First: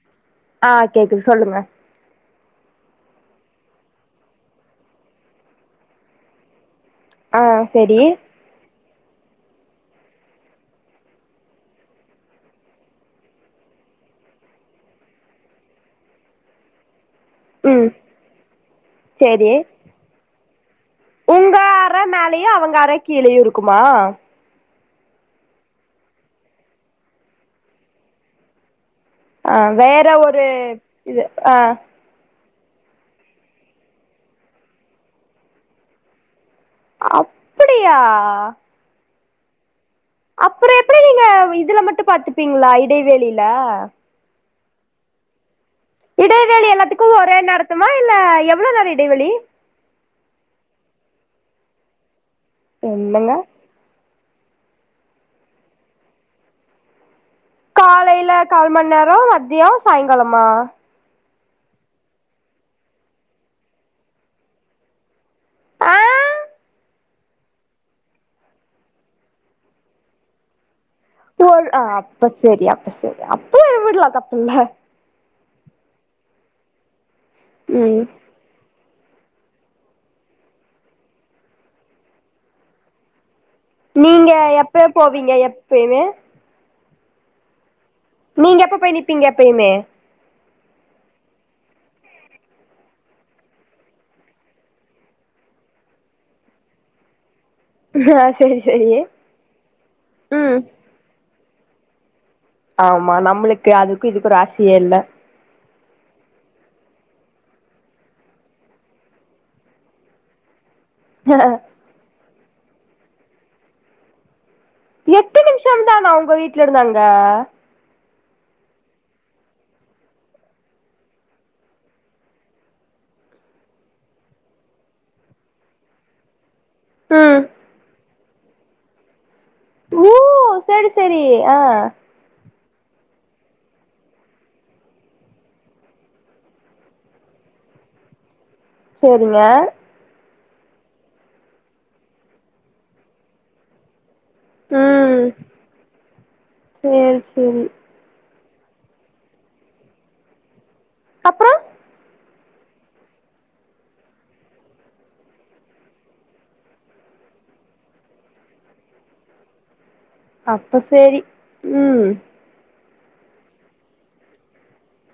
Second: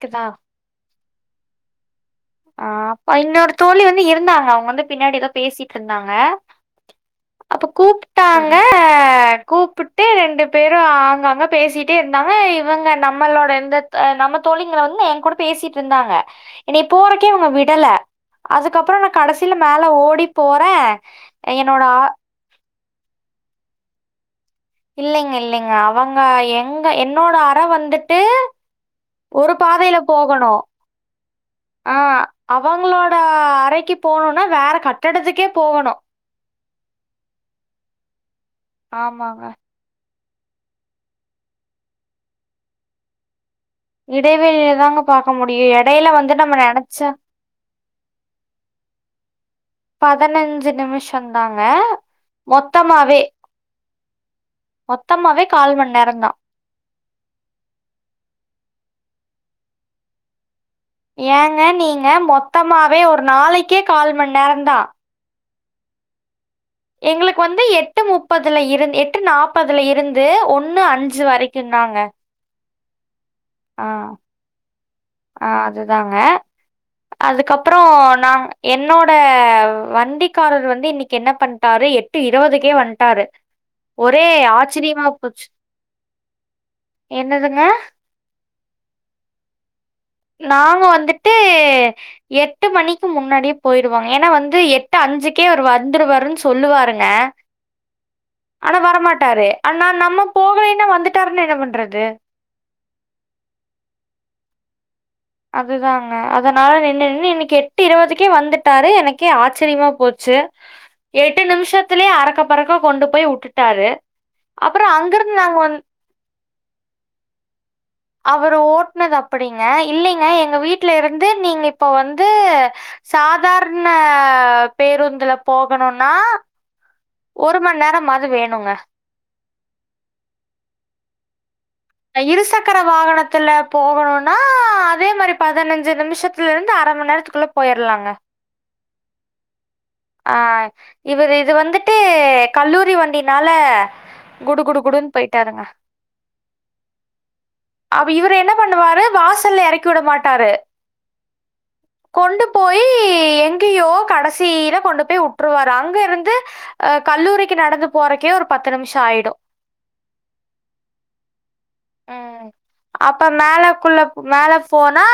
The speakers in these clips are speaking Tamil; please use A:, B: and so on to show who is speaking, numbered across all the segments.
A: க்குதா
B: ஆஹ் கேக்குது சொல்லுங்க
A: ஆஹ் அப்ப இன்னொட தோழவி வந்து இருந்தாங்க அவங்க வந்து பின்னாடி ஏதோ பேசிட்டு இருந்தாங்க
B: ஆ
A: அப்ப
B: செரி
A: கூப்பிட்டாங்க கூப்பிட்டு ரெண்டு பேரு அங்கங்க பேசிட்டே இருந்தாங்க இவங்க நம்மளோட இந்த நம்ம தோழிங்களை வந்து என் கூட பேசிட்டு இருந்தாங்க இனி போறக்கே அவங்க விடல
B: ம்
A: அதுக்கப்புறம் நா
B: செரி
A: கடைசியில மேலே ஓடி போற
B: உங்க அரை மேலயும் அவங்க அரை கீழேயும் இருக்குமா
A: இல்லைங்க இல்லைங்க அவங்க எங்க என்னோட அற வந்துட்டு ஒரு
B: அஹ்
A: பாதையில
B: வேற ஒரு
A: போகணு
B: இது ஆஹ்
A: ஆ அவங்களோட அறைக்கு போணும்னா வேற கட்டடத்துக்கே போகணும்
B: அப்படியா
A: ஆமாங்க
B: அப்புறம் எப்படி நீங்க இதுல மட்டும் பாத்துப்பீங்களா இடைவேளியில
A: இடைவேளிய தாங்க பார்க்க முடியும் இட
B: இடைவேளி எல்லாத்துக்கும் ஒரே நடத்துமா இல்ல எவ்வளோ நிறைய இடைவெளி
A: பதினஞ்சு நிமிஷம் தாங்க மொத்தமாவே
B: என்னங்க
A: மொத்தமாவே கால் மண்நேரந்தான்
B: காலையில கால் மணி நேரம் மத்தியம் சாயங்காலமா
A: ஏங்க நீங்க மொத்தமாவே ஒரு நாளைக்கே கால் மண் நேரம் தான்
B: அஹ்
A: எங்களுக்கு வந்து எட்டு முப்பதுல இருந்து எட்டு நாற்பதுல இருந்து ஒன்
B: ஆ் அப்ப சரியா அப்போ என் விடலாம் தப்புல்ல
A: ஆஹ் அதுதாங்க அதுக்கப்புறம்
B: ம்
A: நான் என்னோட னோட வண்டிக்காரர் வந்து இன்னைக்கு என்ன பண்ணிட்டாரு எட்டு இருபதுக்கே வந்துட்டாரு
B: நீங்க எப்ப போவீங்க எப்பமே
A: என்னதுங்க
B: நீங்க எப்ப போய் நிப்பீங்க எப்பயுமே
A: நாங்க வந்துட்டு எட்டு மணிக்கு முன்னாடியே போயிருவங்க ஏன்னா வந்து எட்டு அஞ்சுக்கே அவரு வந்துருவாருன்னு சொல்லுவாருங்க
B: ஆ செரி
A: ஆனா
B: செரி
A: வரமாட்டாரு ஆனா நம்ம
B: ம்
A: போகலேன்னா வந்துட்டா என்ன பண்றது
B: ஆமா நம்மளுக்கு அதுக்கும் இதுக்கு ஒரு ஆசையே இல்ல
A: அதுதாங்க அதனால நின்னு நின்னு இன்னைக்கு எட்டு இருபதுக்கே வந்துட்டாரு எனக்கே ஆச்சரியமா போச்சு எட்டு நிமிஷத்திலயே அரக்க பறக்க கொண்டு போய் விட்டுட்டாரு
B: எட்டு நிமிஷம் தானா உங்க வீட்டு டுல இருந்து அங்க
A: அவரு ஓட்டுனது அப்படிங்க இல்லைங்க எங்க வீட்டுல இருந்து நீங்க இப்ப வந்து சாதாரண பேருந்துல போகணும்னா
B: ம்
A: ஒரு மணி நேரம் வேணுங்க
B: ஓ செரி சேரி ஆ
A: இரு சக் இருசக்குற வாகனத்துல போகணும்னா அதே மாதிரி பதினஞ்சு நிமிஷத்துல இருந்து அரை மணி நேரத்துக்குள்ள போயிரலாங்க
B: சரிங்க
A: ஆ இவரு இது வந்துட்டு கல்லூரி வண்டினால குடு குடு குடுன்னு போயிட்டாருங்க
B: சரி சரி
A: அப்ப இவரு என்ன பண்ணுவாரு வாசல்ல இறக்கி விட மாட்டாரு
B: அப்புறம்
A: கொண்டு போயி எங்கேயோ கடைசியில கொண்டு போய் விட்டுருவாரு அங்க இருந்து அஹ் கல்லூரிக்கு நடந்து போறக்கே ஒரு பத்து நிமிஷம் ஆயிடும்
B: அப்ப சரி ம்
A: அப்ப மேலக்குள்ள மேல போனா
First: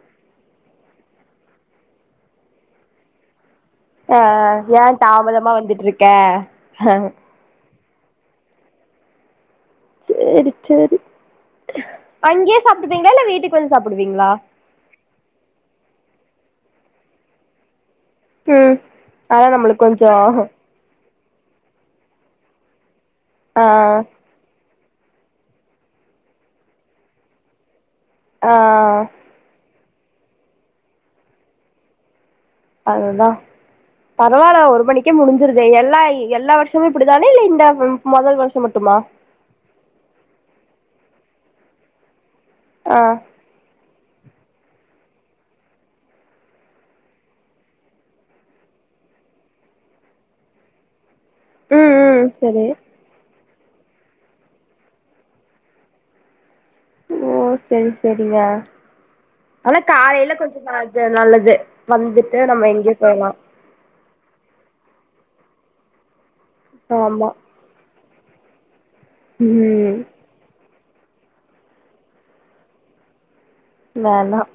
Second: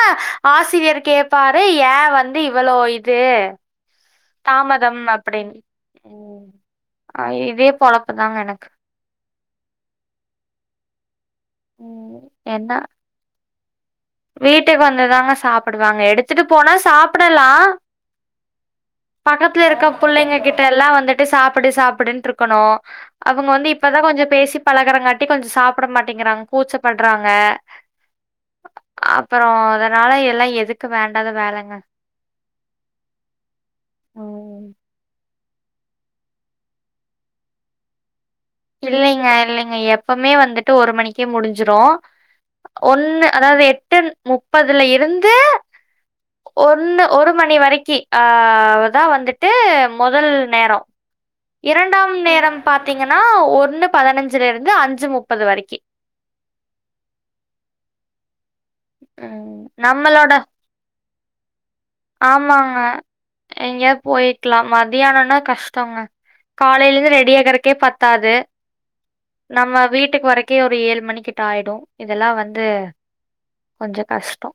A: ஆசிரியர் கேட்பாரு ஏன் வந்து இவளோ இது
B: ஆ ஏன்
A: தாமதம்
B: தாமதமா
A: அப்டின்னு
B: வந்துட்டு இருக்கே
A: பொலப்பு தாங்க எனக்கு
B: சேரி சரி
A: ம்
B: அங்கேயே
A: என்ன
B: சாப்பிட்டுப்பீங்களா இல்ல வீட்டுக்கு வந்து சாப்டுவீங்களா
A: வீட்டுக்கு வந்துதாங்க சாப்பிடுவாங்க எடுத்துட்டு போனா சாப்பிடலா
B: ம் அதா
A: பக்கத்துல
B: நம்மளுக்கு
A: இருக்க
B: கொஞ்சோ
A: பிள்ளைங்க கிட்டலா வந்துட்டு சாப்பிடு சாப்பிடனுட்டு இருக்கணோ அவங்க
B: ஆ
A: வந்து இப்பதா கொஞ்சோ பேசிப் பழகரங்காட்டி கொஞ்சம் சாப்பிட மாட்டேங்கிறாங்க கூச்சப்படுறாங்க
B: ஆ
A: அப்புறோ அதனால எல்லா எதுக்கு வேண்டாத வேலைங்க
B: அதுதா பரவாயில்ல
A: ம்
B: ஒரு மணிக்கே முடிஞ்சு இரு எல்லா எல்லா வருஷமே இப்படிதானே இல்ல இந்த முதல் வருஷம்
A: இல்லைங்க இல்லைங்க எப்பவுமே வந்துட்டு ஒரு மணிக்கு க்க முடிஞ்சிரோ
B: ஆ
A: ஒன்னு அதாவது எ எட்டு முப்பதுல இருந்து ஒன்னு ஒரு மணி வரைக்கி அ அதா வந்துட்டு முதல் நேரோ
B: ம்
A: இரண்டாம்
B: ம்
A: நேரம்
B: சரி
A: பாத்தீங்கன்னா ஒரு ஒண்ணு பதினஞ்சுல இருந்து அஞ்சு முப்பது வரைக்கி
B: ஓ சரி சரிங்க
A: ம் நம்மளோட
B: து நல்லது வந்துட்டு நம்ம
A: ஆமாங்க
B: எங்கயோ போய்லா
A: எங்கயா போய்க்கலா மதியானம்னா கஷ்டங்க காலையிலருந்து
B: ஆமா
A: ரெடி ஆகுறக்கே பத்து த்தாது நம்ம
B: ம்
A: வீட்டுக்கு வரைக்கு ஒரு ஏழு மணிக்கிட்ட ஆயிடு இதெல்லா வந்து கொஞ்சம்
B: வேணா
A: கஷ்டம்.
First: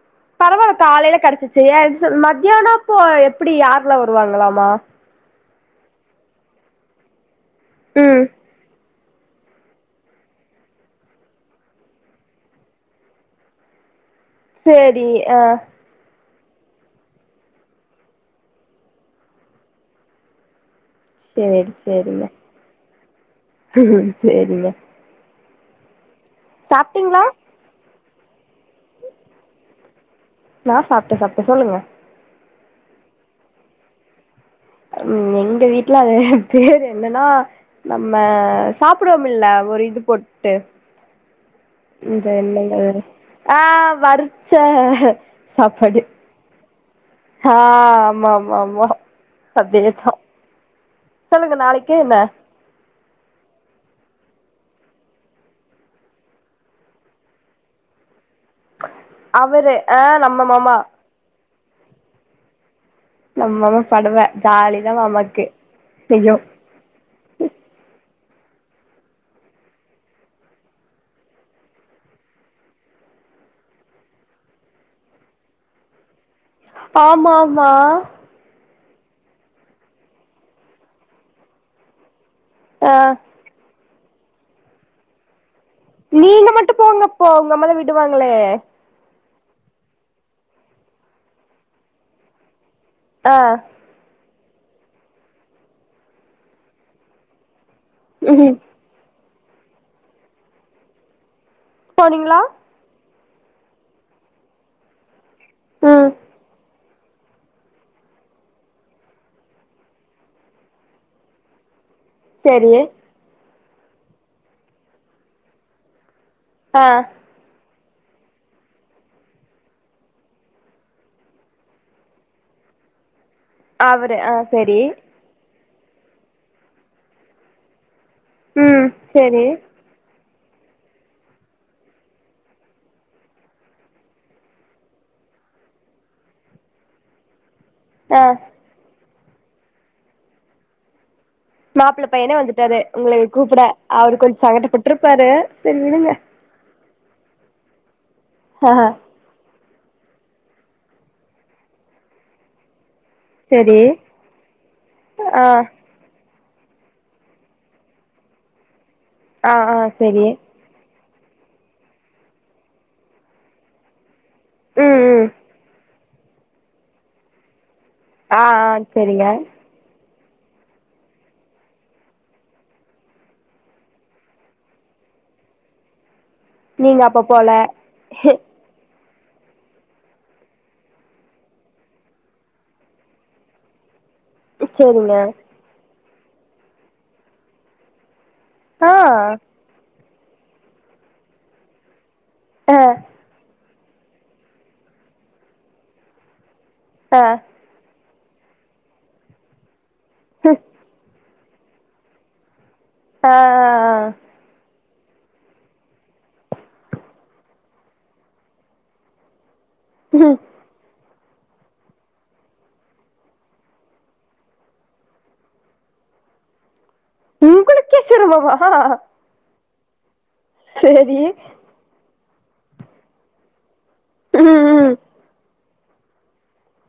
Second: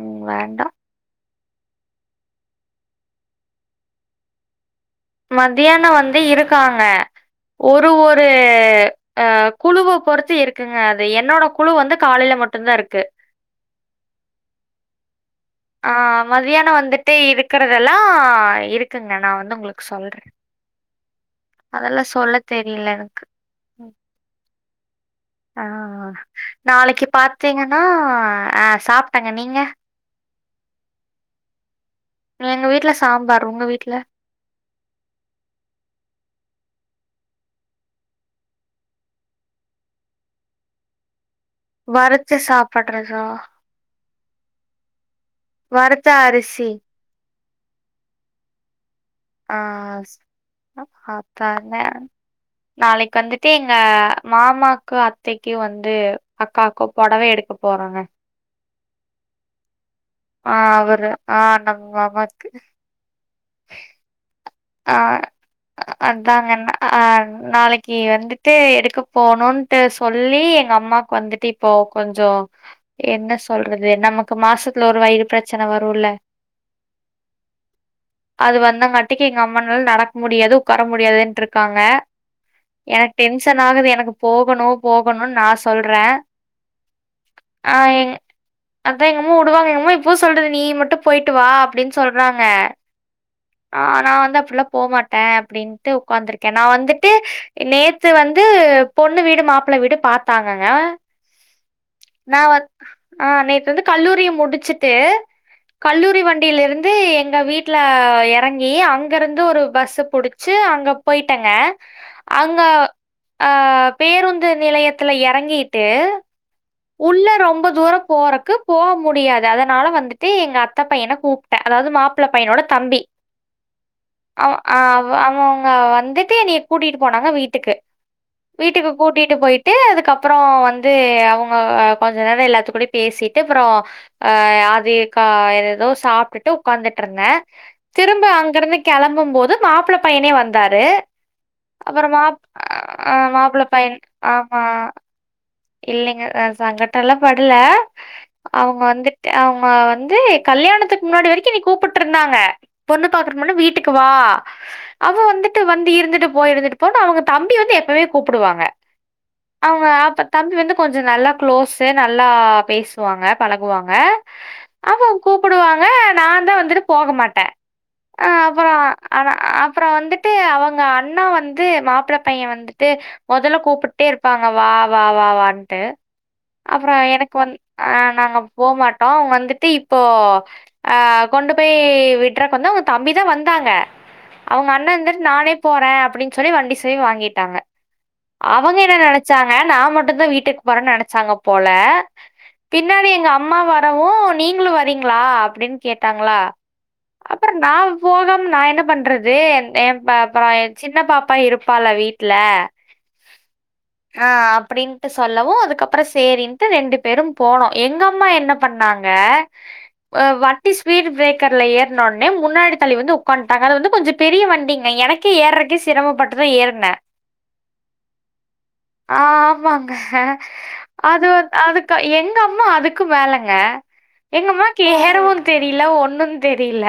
A: ம் வேண்டாம்.
B: பரவால்ல காலையில கெடச்சிச்சி செரியா இது சொல் மத்தியான அப்போ எப்டி யார்லா வருவாங்களாமா
A: மத்தியான வந்து இருக்காங்க ஒரு
B: ம்
A: ஒரு ஆ குழுவ பொறுத்து இருக்குங்க அது என்னோட குழு வந்து காலையில மட்டு தா இருக்கு
B: சேரி ஆ
A: மதியான வந்துட்டே இருக்கிறதெல்லா இருக்குங்க நா வந்து உங்களுக்கு சொல்றே
B: சேர்
A: அதெல்லா
B: சேரிங்க
A: சொல்ல தெரியல எனக்கு
B: சேரிங்க
A: ஆஹ் நாளைக்கு
B: சாப்ட்டீங்களா
A: பாத்தீங்கன்னா ஆ சாப்ட்டேங்க நீங்க
B: நா சாப்ட்டே சாப்ட்டே சொல்லுங்க
A: ஆ எங்க வீட்ல சாம்பார் உங்க வீட்ல
B: உ எங்க வீட்ல அது பேரு என்னனா நம்ம சாப்புடுவோம்மில்ல ஒரு இது போட்டு இந்த
A: வறுத்து
B: என்னங்க வேற
A: சாப்பட்றதா
B: அ வறுச்ச சாப்பாடு
A: வறுத்த அரிசி
B: ஆ ஆமா ஆமா ஆமா
A: ஆ
B: அதேதா சொல்லுங்க
A: அத்தான
B: நாளைக்கு என்ன
A: நாளைக்கு வந்துட்டு எங்க மாமாக்கு அத்தைக்கு வந்து அக்காக்கு பொடவ எடுக்க போறோங்க
B: அவரு ஆ நம்ம மாமா
A: நம் மாமாக்கு
B: நம் மாமா பொடவ
A: ஆ அதாங்க என்ன ஆ நாளக்கி வந்து ட்டு எடுக்க போணுட்டு சொல்லி எங்க அம்மாக்கு வந்துட்டு இப்போ கொஞ்சோ என்ன சொல்றது நமக்கு மாசத்துல ஒரு வயிறு பெரச்சன வருல
B: ஆமா ஆமா
A: ட்டிக் கி எங்க அம்மானால நடக் முடியாது உக்கார முடியாதுன்ட்டுருக்காங்க
B: ஆ
A: எனக் டென்ஷன் ஆகுது எனக் போகணு போகணுன் நா ஸ்
B: நீங்க மட்டு போங்கப்போ உங்க அம்மல விடுவாங்ளே
A: ம் உடுவாங்க எங்கம்மோ இப்போ சொல்றது நீ மட்டு போயிட்டு வா அப்டின் சொல்றாங்க
B: அ
A: ஆ நா வந்து அப்புட்லா போ மாட்ட அப்டின்ட்டு உக்காந்திருக்கே நா வந்துட்டு நேத்து வந்து
B: ம்
A: பொன் து வீடு மாப்ள வீடு பாத்தாங்கங்க
B: போனீங்களா
A: நா வந் அ நேத்து வந்து கல்லூரிய முடிச்சிட்டு
B: ம்
A: கல்லூரி வண்டிலிரு து எங்க வீட்ல எறங் ஏ அங்கருந்து ஒரு பஸ்ஸ புடிச்சி அங்க போயிட்டங்க அங்க
B: சரி
A: ஆ பேருந்து நிலையத்துல எறங்கிட்டு
B: ஆ
A: உள்ள ரொம்ப தூர போறக்கு போக முடியாது அதனால வந்துட்டு எங்க அத்த பையன கூப்ட அதாவது மாப்ள பையனோட தம்பி
B: அவரு ஆ
A: அவ்
B: சரி
A: ஆவ அவ்வ அ வந்துட்டு என்னய கூட்டிட்டு போனாங்க வீட்டுக்கு
B: ம்
A: வீட்டுக்கு கூட்டிட்டு
B: சரி
A: போயிட்டு அதுக்கப் அப்பற வந்து அவுங் ஆ கொஞ்ச நேரம் எல்லாத்து கூட பேசிட்டு அப்பறம் அ அது க ஏதோ சாப்டுட்டு உட்காந்துட்டு இருந்தே
B: ஆ
A: திரும்ப அங்க இருந்து களம்பி ரும்பு போது மாப்பிள்ள பையனே வந்தாரு
B: மாப்பிள்ள
A: அப்புறம்
B: பையனே
A: மாப்
B: வந்துட்டாரு
A: அ
B: உங்களை கூப்பிட
A: மாப்பிள
B: அவுரு கொஞ்சம் சங்கட்டப்பிருப்பாரு
A: இல்லிங்க அ ச அங்கட்ட எல்லாம் படல
B: ஆ
A: அவுங்க வந்துட்டு அவு மா வந்து கல்யாணத்துக்கு முன்னாடி வரைக்கும் எனைய கூப்டுட்டு இருந்தாங்க பொண்ணு பாக்குற முன்னாடி
B: சரி
A: வீட்டுக்கு வா அவ
B: ஆ
A: வந்துட்டு வந்து இருந்துட்டு போ இருந்துட்டு போனு அவங்க தம்பி வந்து எப்பமே கூப்புடுவாங்க
B: அ அ செரி
A: வந்து கொஞ்சொ நல்லா க்ளோஸு நல்லா பேசுவாங்க பழகுவாங்க
B: ம்
A: ஆமா
B: ம்
A: கூப்டுவாங்க நாந்தா வந்துட்டு போக மாட்ட ஆ அப்பறொ ஆன அப்பறொ வந்துட் டு அவங்க அண்ணா வந்து மாப்ள பைய வந்துட்டு மொதல்ல கூப்புட்டே இருப்பாங்க வா வா வா வான்ட்டு அப்றொ
B: நீங்க அப்ப
A: எனக்கு
B: போல
A: வந் அ நாங்க போமாட் டோ அவ்ங் வந்துட்டு இப்போ ஆ கொண்டு போய் விட்றக் வந்து அவுங்க தம்பிதா வந்தாங்க அவ்ங்க அண்ண
B: சரிங்க
A: இர்ந்துட்டு நானே போற அப்டி சொல்லி வண்டி சாயி வாங்கிட்டாங்க அவங்க
B: ஆ
A: என்ன நெனச்சா ங்க நா மட்டுந்தா வீட்டுக் போறன் நெனச்சாங்க போல
B: ஆ
A: பின்னாடி எங்க அம்மாவ [unintelligible] நீங்களும் வரீங்களா அப்படின்னு கேட்டாங்களா
B: ஆ
A: அப்புற தா போகாம நா என்ன பண்றது அ அப்புறம் சின்ன பா அப்பா இருப்பால வீட்டுல
B: ஆஹ்்
A: ஆஹ் அப்படின் டு சொல்லவும் அதுக்கப்புறம் சேரின்ட்டு ரெண்டு பேரும் போனோம் எங்க அம்மா என்ன பண்ணாங்க அ
B: ஆ
A: வட்டி ஸ்பீட் பிரேக் கறல ஏறனோடனே முன்னாடி தள்ளி வந்து உட்காட்டாங்க அது வந்து கொஞ்சம் பெரிய வண்டிங்க எனக்கே ஏறக்கே சிரமப்பட்டுதான் ஏறனே
B: உங்களுக்கே சிரமவா
A: ஆஹ் ஆமா அஹ
B: சரி
A: அது அதுக்கு என் அம்மா அதுக்கும் வேலைங்க
B: ம்
A: எங்கம்மா
B: ம்
A: கிஹருவு தே தெரியல ஒன்னும்ன்னு தெரியல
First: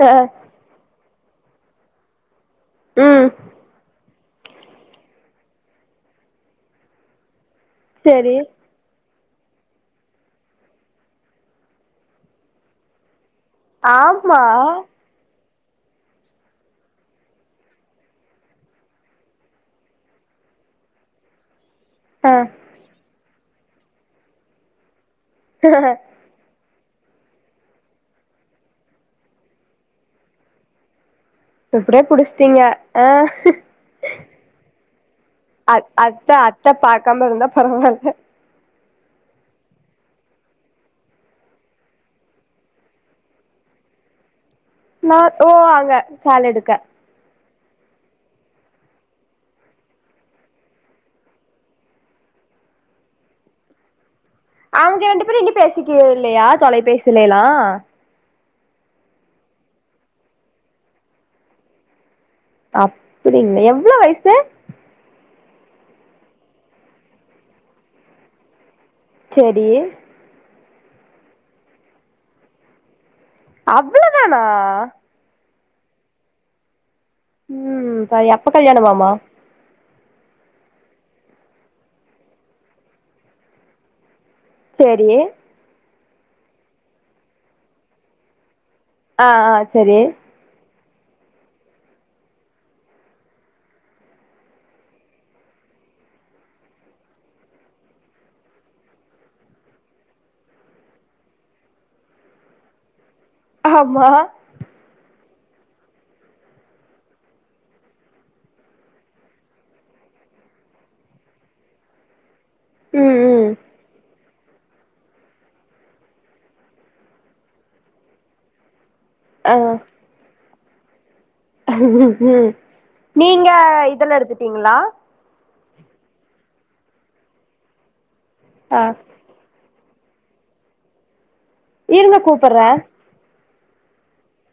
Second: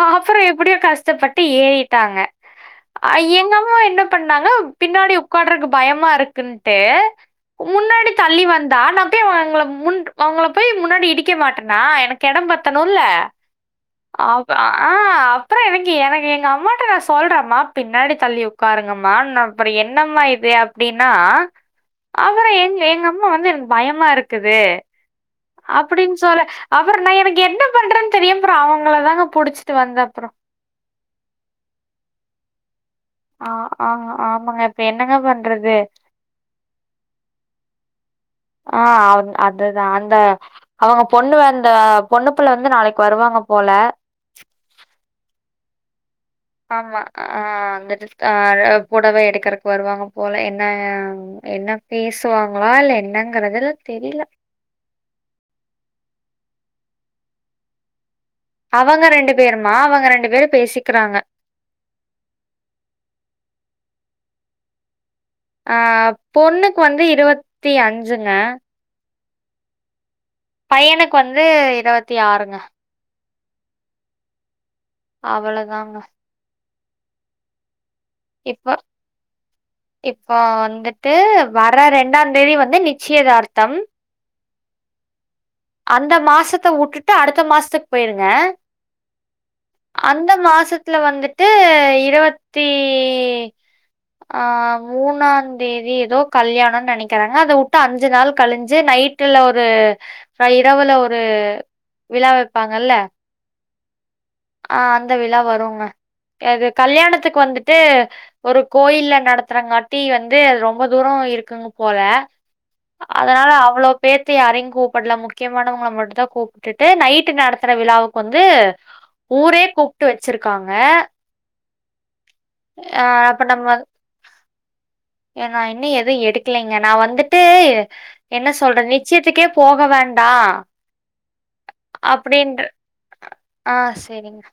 A: அ
B: ஆ
A: அப்புறம் எப்படியோ கஷ்ட டப்பட்டு ஏறிட்டாங்க
B: ம்
A: அஐயங்காம என்ன பண்ணாங்க பின்னாடி உட்காரக்கு பயமா இருக்குன்ட்டு முன்னாடி
B: சரி
A: தள்ளி வந்தா நா போய் அவுங்கள அவுங்கள பெய் மு முன்னாடி இடிக்க மாட்டேனா எனக்கு இடம் பத்தணும்ல ஆ
B: ஆமா
A: ஆஹ் அப்புறம் எனக்கு எனக்கு எங்க அம்மாகிட்ட நான் சொல்றேமா பின்னாடி தள்ளி உட்காருங்கம்மா அப்புறம் என்னம்மா இது அப்படின்னா
B: ஆ
A: ஆற எங்க எங்க அம்மா வந்து இருந்த பயமா இருக்குது அப்படின்னு சொல்ல அப்புறம் நான் எனக்கு என்ன பண்றேன்னு தெரியும் அப்புறம் அவங்கள தாங்க புடிச்சிட்டு வந்த அப்புறோம்
B: இப்படியே புடிச்சிட்டீங்க ஆ
A: ஆஹ் ஆஹ் ஆமாங்க இப்ப என்னங்க பண்றது?
B: அ அத்த அத்த பா்க்காம இருந்தா பரவாயில்லை
A: ஆஹ் அவ அதுதான் அந்த அவங்க பொண்ணு அந்த பொண்ணுப்புள்ள வந்து நாளைக்கு வருவாங்க போல
B: நா ஒ அவ சால் எடுக்க
A: ஆஹ் அந்த டிரஸ் ஆஹ் அ பொடவை எடுக்கறக்கு வருவாங்க போல என்ன என்ன பேசுவாங்களா இல்ல என்னங்கறது தெரில
B: அவுங்க ரெண்டு பேரு இன்னு பேசிக்கேல்லையா தொலைபேசலல்லா
A: அவங்க ரெண்டு பேருமா அவங்க ரெண்டு பேரும் பேசிக்கறாங்க
B: அப்படிங்களா எவ்ளோவு வயசு
A: அஹ் பொண்ணுக்கு வந்து இருவத்தி அஞ்சுங்க
B: செரி
A: பையனுக்கு வந்து இருவத்தி ஆறுங்க
B: அவ்ளோ தானா
A: அவ்ளோதாங்க
B: உம் அ எப்ப கல்யாணம்மாம்மா
A: இப்ப வந்துட்டு வர்ற ரெண்டாந் தேதி வந்து நிச்சியதார்த்தம்
B: சேரி
A: அந்த மாசத்த உட்டுட்டு அடுத்த மாசத்துக்கு போய்ருங்க
B: அ அ செரி
A: துல வந்துட்டு இருவத்தி ஆ மூணாந் தேதி ஏதோ கல்யாணோன் நெனக்கிறங்க அத உட்டு அஞ்சு நாள் கழிஞ்சு நைட்டுல ஒரு இரவுல ஒரு விழா வெப்பாங்கல்ல
B: ஆமா
A: ஆ அந்த விழா வருங்க அது கல்யாணத்துக்கு வந்துட்டு ஒரு கோயில்ல நடத்துறங்காட்டி வந்து அது ரொம்ப தூரொ இருக்குங்க போல
B: ம்
A: அதுனால
B: ம்
A: அவ்ளோ பேத் தையு யாரையுங் கூப் பட்ல முக்கியமானவங்கள மட்டுந்தா கூப்ட்டுட்டு நைட்டு நடத்துற விழாவுக்கு வந்து
B: ஆ
A: ஊரே கூப்ட்டு வச்சிருக் காங்க
B: ம்
A: அப்ப
B: நீங்க இதுலா எடுத்துட்டீங்களா
A: நா இன்னு எது எடுக்கலைங்க நா வந்துட்டு என்ன
B: ஆ
A: சொல்ற நிச்சயத்துக்கே போக வேண்டா
B: இருங்க கூப்புர்ற
A: ஆ சேரிங்க